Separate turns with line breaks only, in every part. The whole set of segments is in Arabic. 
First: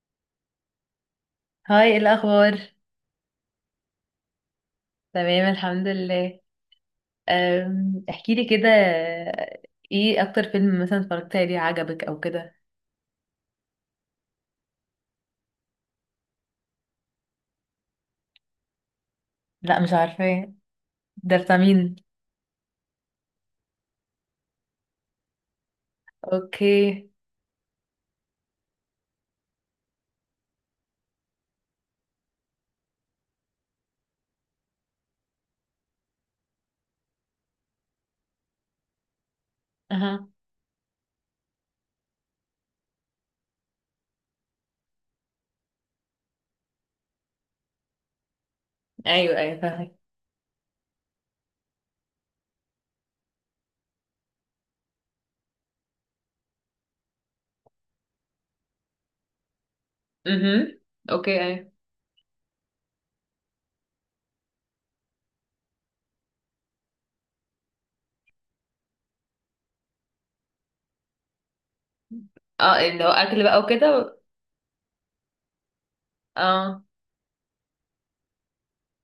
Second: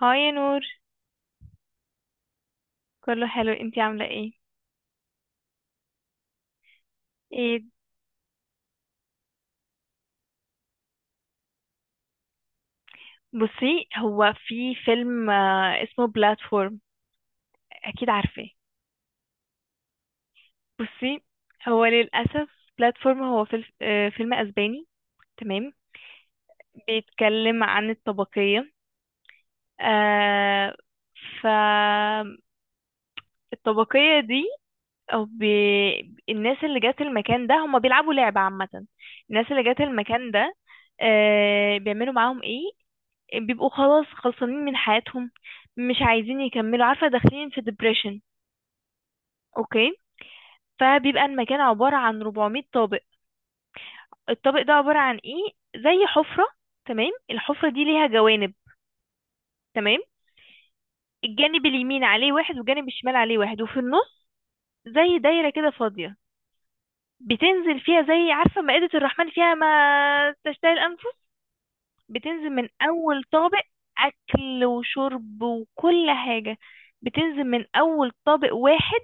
هاي يا نور.
هاي، إيه الأخبار؟
كله حلو، انتي عاملة ايه؟
تمام، الحمد لله.
ايه،
احكي لي كده. ايه أكتر فيلم مثلا اتفرجت عليه عجبك أو كده؟
بصي هو في فيلم اسمه بلاتفورم، اكيد عارفاه.
لا، مش عارفة.
بصي
ده بتاع
هو
مين؟
للأسف بلاتفورم هو فيلم اسباني، تمام.
اوكي.
بيتكلم عن الطبقية، آه فالطبقية دي او بي... الناس اللي جات المكان ده هما بيلعبوا لعبة عامة. الناس اللي جات
اها.
المكان ده بيعملوا معاهم ايه؟ بيبقوا خلاص خلصانين من حياتهم، مش عايزين يكملوا، عارفة، داخلين في depression.
ايوه، ايوه، فاهمة.
اوكي، فبيبقى المكان عبارة عن 400 طابق. الطابق ده عبارة عن ايه؟ زي حفرة، تمام. الحفرة دي ليها جوانب، تمام.
اها، اوكي،
الجانب
ايوه.
اليمين عليه واحد والجانب الشمال عليه واحد وفي النص زي دايرة كده فاضية، بتنزل فيها زي، عارفة، مائدة الرحمن فيها ما تشتهي الأنفس. بتنزل من
اه، اللي هو
أول
أكل بقى
طابق،
وكده؟
أكل وشرب وكل حاجة،
اه،
بتنزل من أول طابق واحد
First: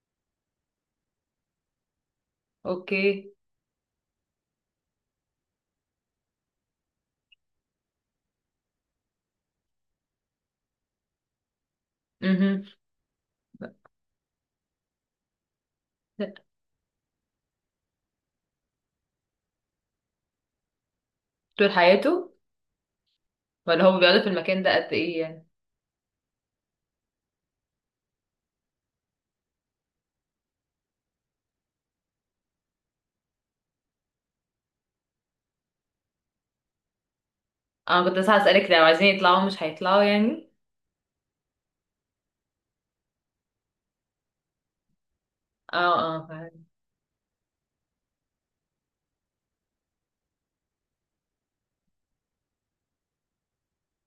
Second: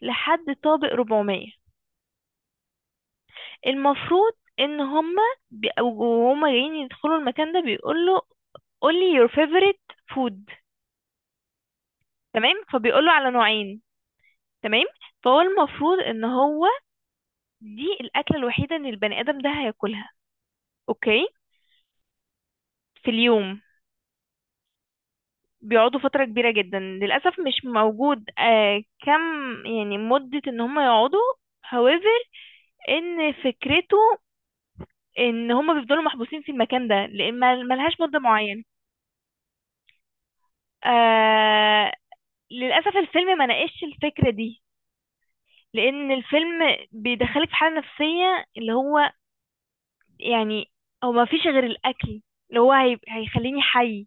لحد طابق 400.
اوكي.
المفروض ان هما وهما جايين يدخلوا المكان ده بيقول له، قول لي your favorite food. تمام،
اها.
فبيقول له على نوعين، تمام. فهو المفروض ان هو دي الاكله الوحيده ان البني ادم ده هياكلها، اوكي،
طول حياته؟
في اليوم.
ولا هو بيقعدوا في المكان ده قد ايه يعني؟
بيقعدوا فتره كبيره جدا، للاسف مش موجود كم يعني مده ان هم يقعدوا. however، ان فكرته ان هم بيفضلوا محبوسين في المكان ده لان ملهاش
اه، كنت
مده
لسه
معينه.
هسألك، لو عايزين يطلعوا مش هيطلعوا يعني؟
آه للأسف الفيلم ما ناقشش الفكرة دي،
اه،
لأن
اه،
الفيلم
فاهمة.
بيدخلك في حالة نفسية، اللي هو يعني هو ما فيش غير الأكل اللي هو هيخليني حي،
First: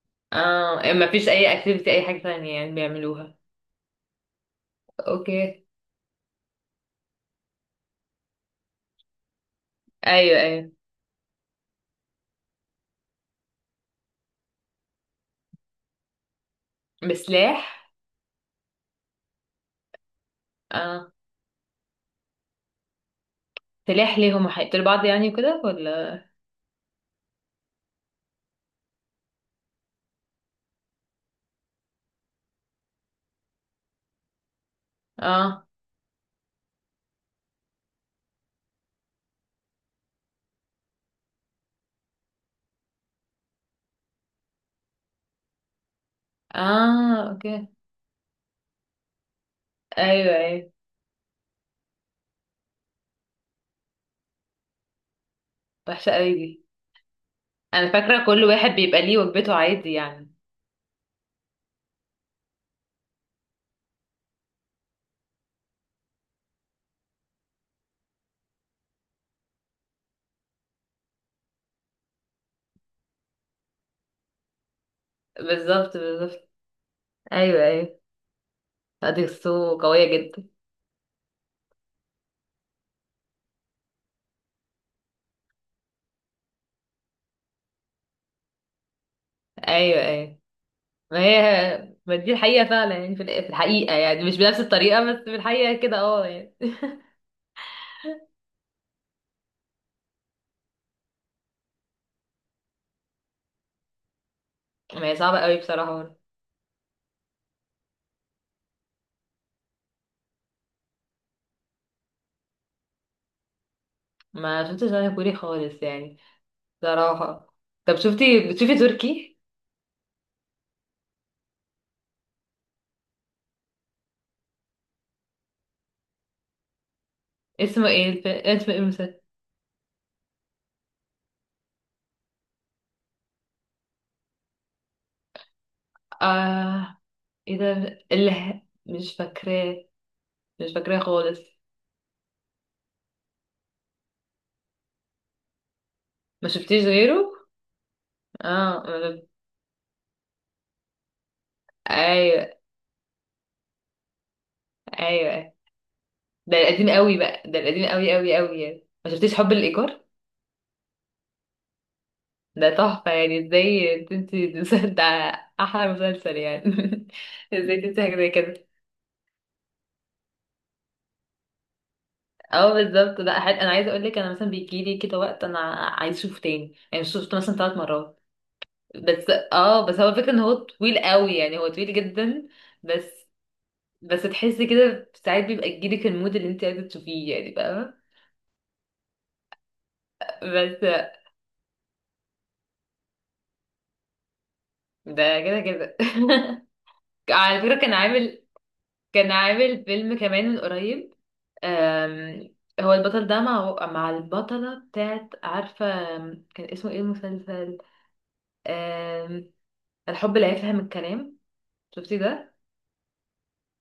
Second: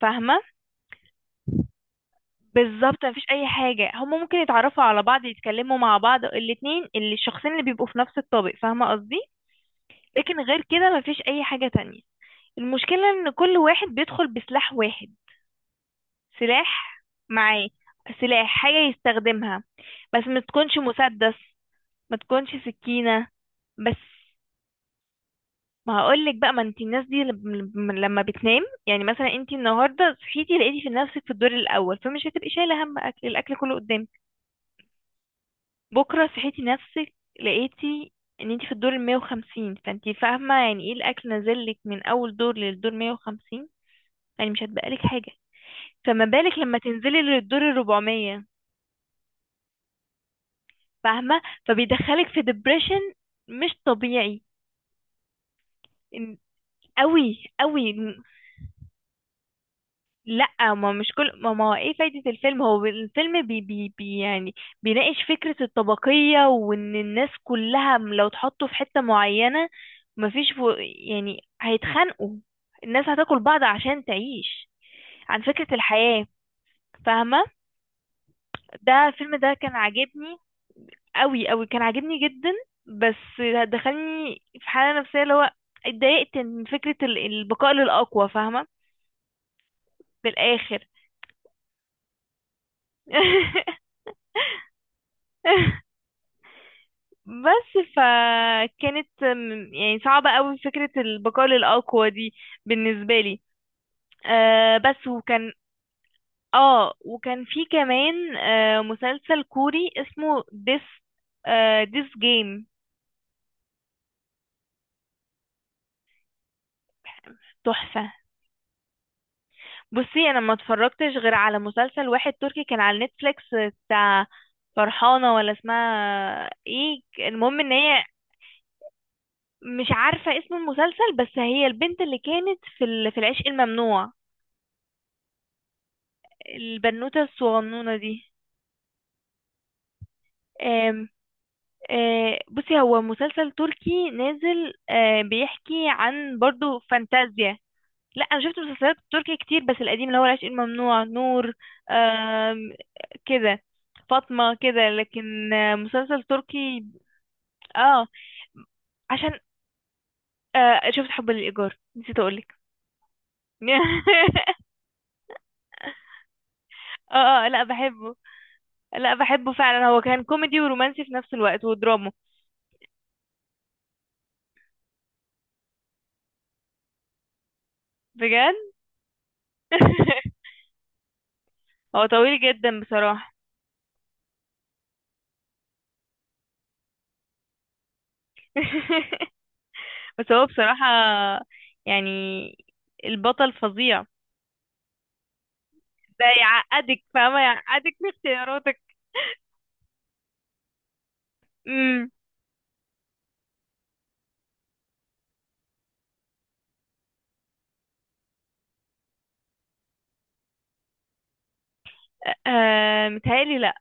فاهمة.
اه، ما فيش اي اكتيفيتي، اي حاجة تانية يعني
بالظبط ما فيش
بيعملوها؟
أي حاجة، هما ممكن يتعرفوا على بعض،
اوكي،
يتكلموا مع بعض، الاتنين اللي الشخصين اللي بيبقوا في نفس الطابق، فاهمة قصدي. لكن
ايوه،
غير
ايوه.
كده ما فيش أي حاجة تانية. المشكلة إن كل واحد بيدخل بسلاح واحد، سلاح معاه،
بسلاح؟
سلاح، حاجة يستخدمها، بس ما تكونش
اه،
مسدس، ما تكونش سكينة، بس.
سلاح ليه؟ هما هيقتلوا بعض يعني وكده
ما
ولا؟
هقولك بقى، ما انت الناس دي لما بتنام، يعني مثلا انت النهارده صحيتي لقيتي في نفسك في الدور الاول، فمش هتبقي شايله هم اكل، الاكل كله قدامك.
اه،
بكره صحيتي نفسك، لقيتي ان انت في الدور ال 150، فانت فاهمه يعني ايه الاكل نازلك من اول دور للدور 150، يعني مش هتبقالك حاجه. فما بالك لما تنزلي
اه،
للدور
اوكي،
ال 400،
ايوه، ايوه.
فاهمه، فبيدخلك في ديبريشن مش طبيعي.
وحشه قوي
إن-
دي.
قوي
انا
قوي.
فاكره كل واحد بيبقى ليه وجبته، عادي يعني.
لا، ما مش كل ما هو ايه فايدة الفيلم، هو الفيلم بي بي بي يعني بيناقش فكرة الطبقية، وان الناس كلها لو اتحطوا في حتة معينة مفيش فو يعني هيتخانقوا، الناس هتاكل بعض عشان تعيش، عن فكرة
بالظبط،
الحياة،
بالظبط،
فاهمة.
ايوه، ايوه.
ده
لا، دي
الفيلم ده كان
قصته قويه
عاجبني،
جدا.
قوي قوي، كان عاجبني جدا. بس دخلني في حالة نفسية، اللي هو اتضايقت من فكرة البقاء للأقوى، فاهمة،
ايوه، ايوه.
بالآخر.
ما هي، ما دي الحقيقه فعلا يعني، في الحقيقه يعني، مش بنفس الطريقه، بس في الحقيقه كده، اه يعني.
بس فكانت يعني صعبة قوي فكرة البقاء للأقوى دي بالنسبة لي.
ما
بس،
هي صعبه
وكان
قوي بصراحه.
اه وكان في كمان مسلسل كوري اسمه ديس، ديس جيم،
ما شفتش انا كوري خالص يعني، بصراحه. طب
تحفة.
شفتي، بتشوفي تركي؟
بصي انا ما اتفرجتش غير على مسلسل واحد تركي كان على نتفليكس، بتاع فرحانة ولا اسمها ايه، المهم ان
اسمه
هي
ايه اسم ايه المسلسل؟
مش عارفة اسم المسلسل، بس هي البنت اللي كانت في في العشق الممنوع،
اه،
البنوتة
ايه ده
الصغنونة دي.
مش فاكراه. مش فاكراه
آم،
خالص.
بصي هو مسلسل تركي نازل، بيحكي عن
ما
برضو
شفتيش غيره؟
فانتازيا. لا انا شفت
اه،
مسلسلات تركي كتير، بس القديم اللي هو العشق الممنوع، نور،
ايوه،
آم، كده، فاطمة كده، لكن
ايوه.
مسلسل
ده
تركي.
القديم قوي بقى، ده القديم
اه،
قوي قوي قوي يعني. ما
عشان
شفتيش حب الايجار؟
شفت حب للإيجار، نسيت اقولك.
ده تحفه يعني. ازاي تنسي المسلسل ده؟ احلى مسلسل يعني.
اه، لا
ازاي تنسي
بحبه،
حاجه زي كده؟
لا بحبه فعلا. هو كان كوميدي ورومانسي في نفس الوقت ودراما،
اه، بالظبط. لا حل... انا عايزه اقول لك، انا مثلا بيجي لي كده وقت انا عايز اشوفه تاني يعني، شفته مثلا 3 مرات.
بجد.
بس اه، بس هو الفكرة ان هو طويل قوي يعني، هو طويل
هو طويل
جدا.
جدا
بس
بصراحة.
بس تحسي كده، ساعات بيبقى يجيلك المود اللي انت عايزة تشوفيه يعني، فاهمة.
بس هو بصراحة
بس
يعني البطل فظيع،
ده كده كده.
ده يعقدك، فاهمة،
على فكرة كان
يعقدك في
عامل
اختياراتك.
كان عامل فيلم كمان من قريب.
امم
أم... هو البطل ده مع البطلة بتاعت، عارفة. كان اسمه ايه المسلسل؟ أم... الحب لا يفهم الكلام، شفتي
آه
ده؟
متهيألي لأ.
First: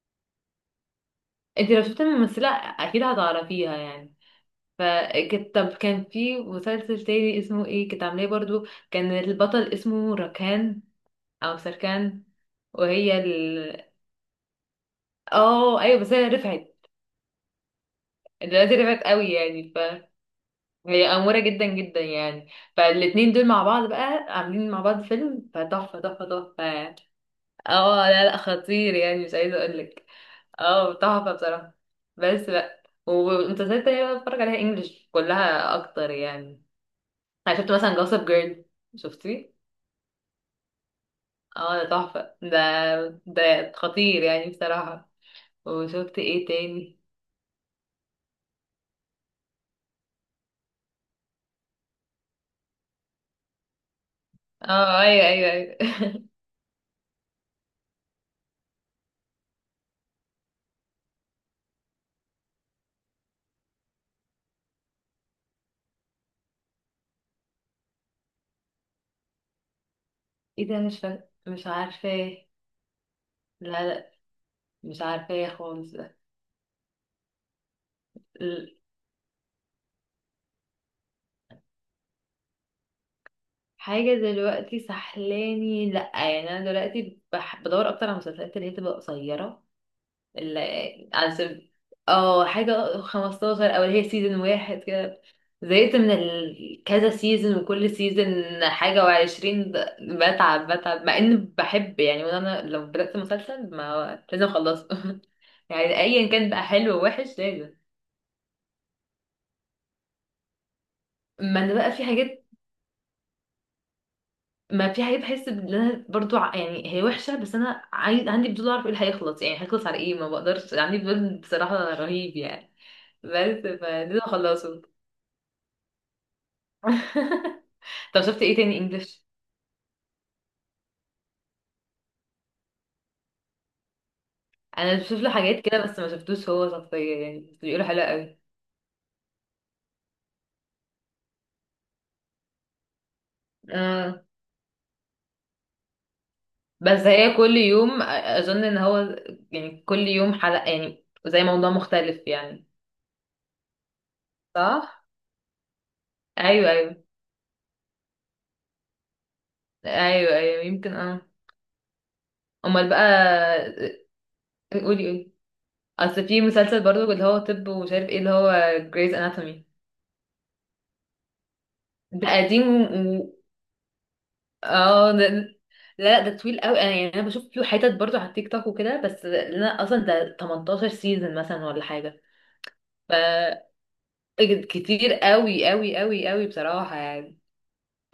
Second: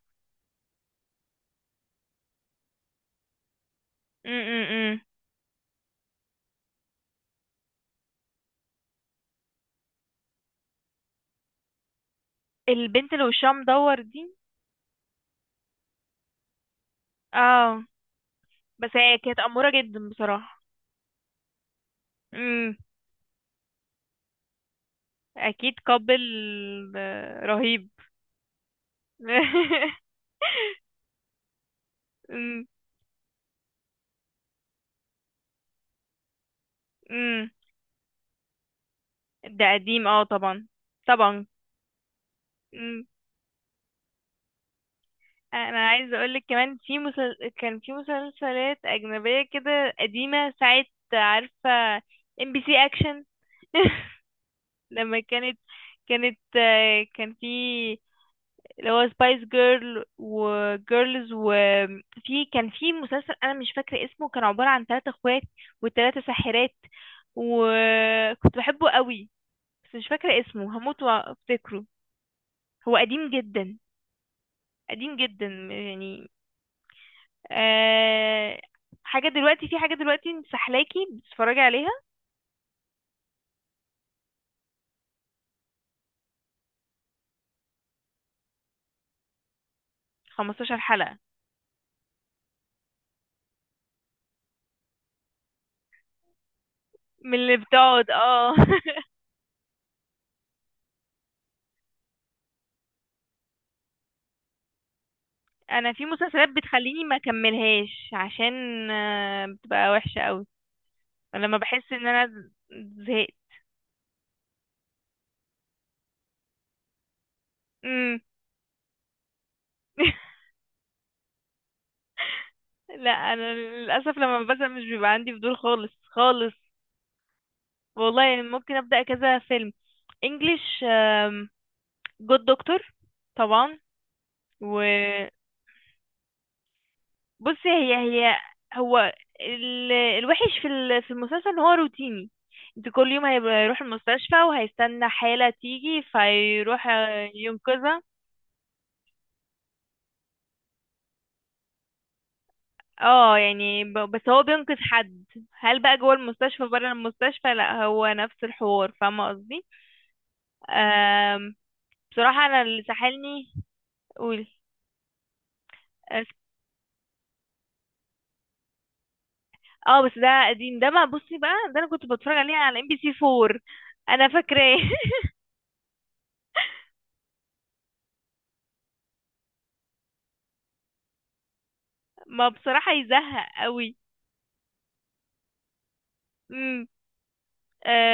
انت لو شفتي الممثلة اكيد هتعرفيها يعني.
امم
فكنت، طب كان في مسلسل تاني اسمه ايه كنت عاملاه برضو. كان البطل اسمه ركان، او سركان.
البنت
وهي
اللي وشها مدور دي.
اه، ايوه، بس هي رفعت.
اه،
دلوقتي
بس
رفعت
هي
قوي
كانت أمورة
يعني.
جدا بصراحة.
فهي أمورة جدا جدا يعني.
امم
فالاتنين دول مع بعض بقى، عاملين مع بعض فيلم،
أكيد
فتحفة
قابل،
تحفة تحفة يعني.
رهيب.
اه، لا لا، خطير يعني، مش عايزة اقولك. اه، تحفة بصراحة. بس
امم
بقى. ومسلسلات تانية بقى بتفرج عليها انجلش كلها اكتر يعني.
أمم.
انا شفت مثلا جوسب جيرل، شفتيه؟
ده قديم، اه، طبعا طبعا.
اه، ده تحفة ده خطير يعني بصراحة.
انا عايزه
وشفت
اقول لك
ايه
كمان في
تاني؟
كان في مسلسلات اجنبيه كده قديمه ساعه، عارفه، ام بي سي اكشن.
اه،
لما
ايوه، ايوه،
كانت،
ايوه.
كانت كان في اللي هو سبايس جيرل وجيرلز، وفي كان في مسلسل انا مش فاكره اسمه، كان عباره عن ثلاثة اخوات وثلاثة ساحرات، وكنت بحبه قوي، بس مش فاكره
ايه
اسمه،
ده
هموت
مش
وافتكره.
عارفاه.
هو قديم جدا،
لا لا، مش
قديم جدا
عارفاه خالص ده.
يعني. آه
ال-
حاجة دلوقتي، في حاجة دلوقتي مسحلاكي بتتفرجي عليها؟
حاجة دلوقتي سحلاني؟ لا يعني، انا دلوقتي بدور اكتر على المسلسلات اللي هي تبقى قصيرة.
15 حلقة،
عشان، اه حاجة 15، او اللي هي سيزون واحد كده. زهقت من كذا
من
سيزون،
اللي
وكل
بتقعد،
سيزون
اه.
حاجة وعشرين، بتعب بتعب، مع اني بحب يعني. وانا لو بدأت مسلسل ما لازم اخلصه. يعني
انا في
ايا
مسلسلات
كان بقى، حلو
بتخليني ما
ووحش، لازم.
اكملهاش، عشان بتبقى وحشة قوي لما
ما انا
بحس
بقى في
ان
حاجات،
انا زهقت.
ما في حاجات بحس ان انا برضو يعني هي وحشه، بس انا
امم
عايز، عندي فضول اعرف ايه اللي هيخلص يعني، هيخلص على ايه. ما بقدرش، عندي فضول بصراحه رهيب يعني.
لا
بس
انا للاسف
فلازم
لما بزهق
اخلصه.
مش بيبقى عندي فضول خالص خالص.
طب
والله يعني
شفت ايه
ممكن
تاني
ابدا
انجلش؟
كذا فيلم. انجلش، جود دكتور، طبعا.
انا بشوف له حاجات كده، بس ما شفتوش هو شخصيا يعني، بس
بصي
بيقولوا
هي
حلو
هي
قوي.
هو الوحش في في المسلسل ان هو روتيني. انت كل يوم هيروح
آه.
المستشفى وهيستنى حالة تيجي فيروح
بس هي كل يوم،
ينقذها.
اظن ان هو يعني كل يوم حلقة، يعني زي موضوع مختلف يعني.
اه، يعني بس هو بينقذ
صح.
حد، هل بقى جوه المستشفى
ايوه،
بره
ايوه،
المستشفى؟ لا، هو نفس الحوار، فاهمة قصدي.
ايوه، ايوه، يمكن اه.
آم، بصراحة انا اللي
امال بقى؟
سحلني، قول.
قولي، قولي. اصل في مسلسل برضو اللي هو طب ومش عارف ايه، اللي هو جريز اناتومي.
اه بس ده قديم، ده ما بصي بقى، ده انا كنت
ده
بتفرج عليه
قديم،
على ام بي سي 4، انا فاكراه.
اه. ده، لا لا، ده طويل قوي انا يعني، انا بشوف له حتت برضو على التيك توك وكده، بس انا اصلا ده 18 سيزون مثلا ولا حاجه.
ما بصراحة
ف
يزهق قوي.
كتير قوي قوي قوي قوي بصراحه يعني.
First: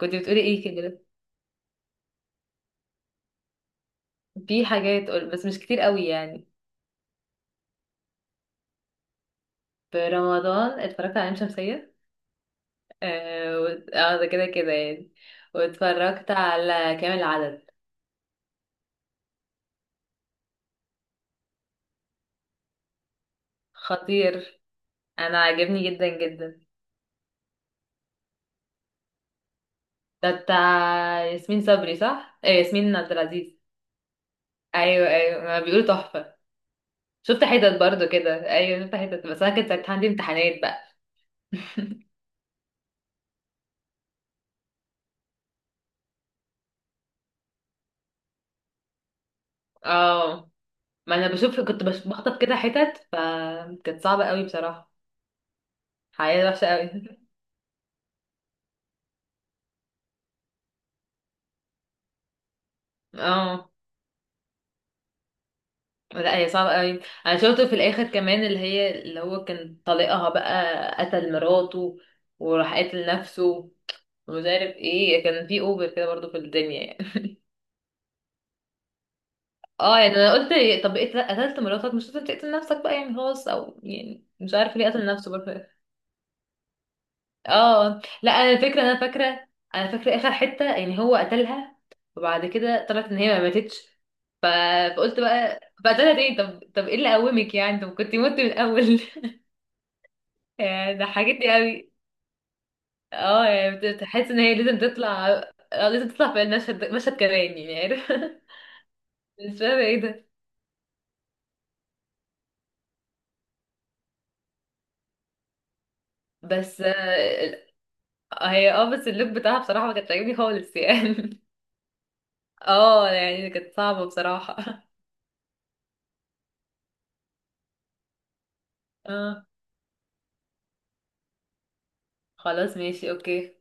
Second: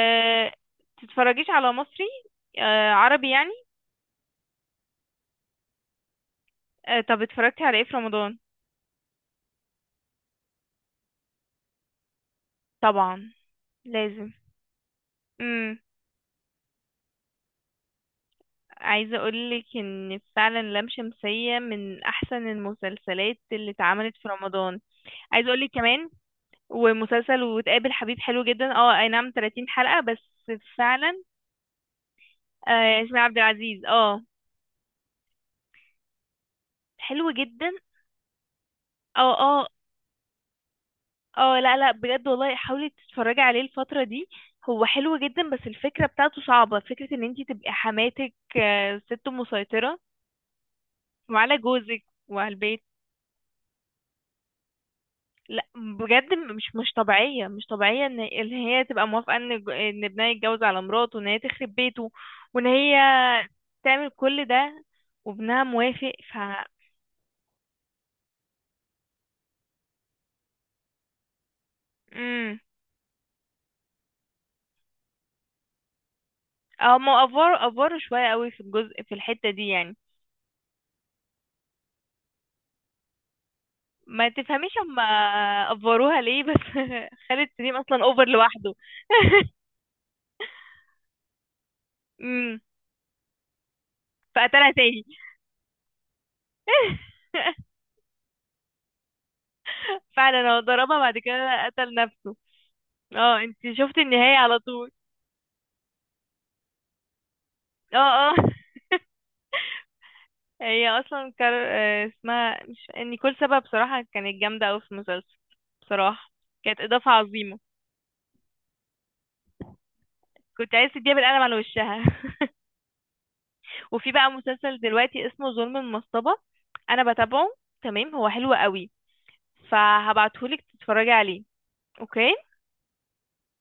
كنت بتقولي ايه كده؟
تتفرجيش على مصري؟ عربي يعني.
في حاجات بس مش كتير قوي يعني.
طب اتفرجتي على ايه في رمضان؟
في رمضان اتفرجت على لام شمسيه.
طبعا
اه آه، ده
لازم.
كده كده يعني.
امم
واتفرجت على كامل العدد.
عايزه اقولك ان فعلا لام شمسيه من احسن المسلسلات اللي اتعملت في
خطير.
رمضان.
انا
عايزه اقولك
عاجبني جدا
كمان،
جدا.
ومسلسل وتقابل حبيب حلو جدا، اه اي نعم 30 حلقه
ده
بس
بتاع
فعلا.
ياسمين صبري، صح؟ آه،
آه
ياسمين عبد
ياسمين عبد
العزيز.
العزيز، اه،
ايوه، ايوه، ما بيقولوا تحفه.
حلو
شفت
جدا.
حتت برضو كده، ايوه شفت حتت،
اه،
بس انا كنت ساعتها عندي امتحانات بقى.
اه لا لا بجد والله حاولي تتفرجي عليه الفترة دي، هو حلو جدا. بس الفكرة بتاعته صعبة، فكرة ان انتي تبقي حماتك ست مسيطرة
اه، ما انا
وعلى
بشوف، كنت
جوزك
بخطف
وعلى
كده
البيت.
حتت، فكانت صعبة قوي بصراحة.
لا بجد
حياة وحشة
مش
قوي.
مش طبيعية، مش طبيعية ان هي تبقى موافقة ان ان ابنها يتجوز على مراته وان هي تخرب بيته وان هي
اه،
تعمل كل ده وابنها موافق،
لا
ف
هي صعبة قوي. انا شفته في الاخر كمان، اللي هو كان طليقها بقى، قتل مراته.
امم
وراح قاتل نفسه. ومش عارف ايه، كان في اوفر كده برضو في الدنيا
اه، ما
يعني.
افوروا افوروا شوية قوي في الجزء في الحتة دي يعني،
اه يعني، انا قلت، طب إيه، قتلت مراتك مش لازم تقتل نفسك بقى يعني، خلاص. او يعني
ما
مش
تفهميش
عارف ليه
هم
قتل نفسه برضه.
افوروها ليه بس. خالد سليم
اه،
اصلا اوفر
لا، انا
لوحده.
الفكره، انا فاكره انا فاكره اخر حته يعني، هو قتلها. وبعد
امم
كده طلعت ان هي ما ماتتش. ف...
فقتلها تاني.
فقلت بقى، فقتلها تاني. طب ايه اللي قومك يعني، طب كنت مت من الاول.
فعلا هو
يعني
ضربها بعد
ضحكتني
كده
قوي.
قتل نفسه. اه،
اه
انت
يعني،
شفتي
بتحس
النهاية
ان هي
على
لازم
طول؟
تطلع. اه، لازم تطلع في المشهد ده، مشهد كمان يعني،
اه
عارف.
اه.
مش فاهمه ايه ده.
هي اصلا كار... آه، اسمها مش نيكول سابا بصراحة، كانت جامدة اوي في المسلسل بصراحة، كانت
بس
اضافة عظيمة.
هي، اه، بس اللوك بتاعها بصراحه ما كانت عاجبني
كنت
خالص
عايز تديها
يعني.
بالقلم على وشها.
اه يعني، كانت صعبه
وفي بقى
بصراحه.
مسلسل دلوقتي اسمه ظلم المصطبة، انا بتابعه، تمام، هو حلو قوي،
اه،
فهبعتهولك تتفرجي عليه. اوكي.
خلاص، ماشي، اوكي.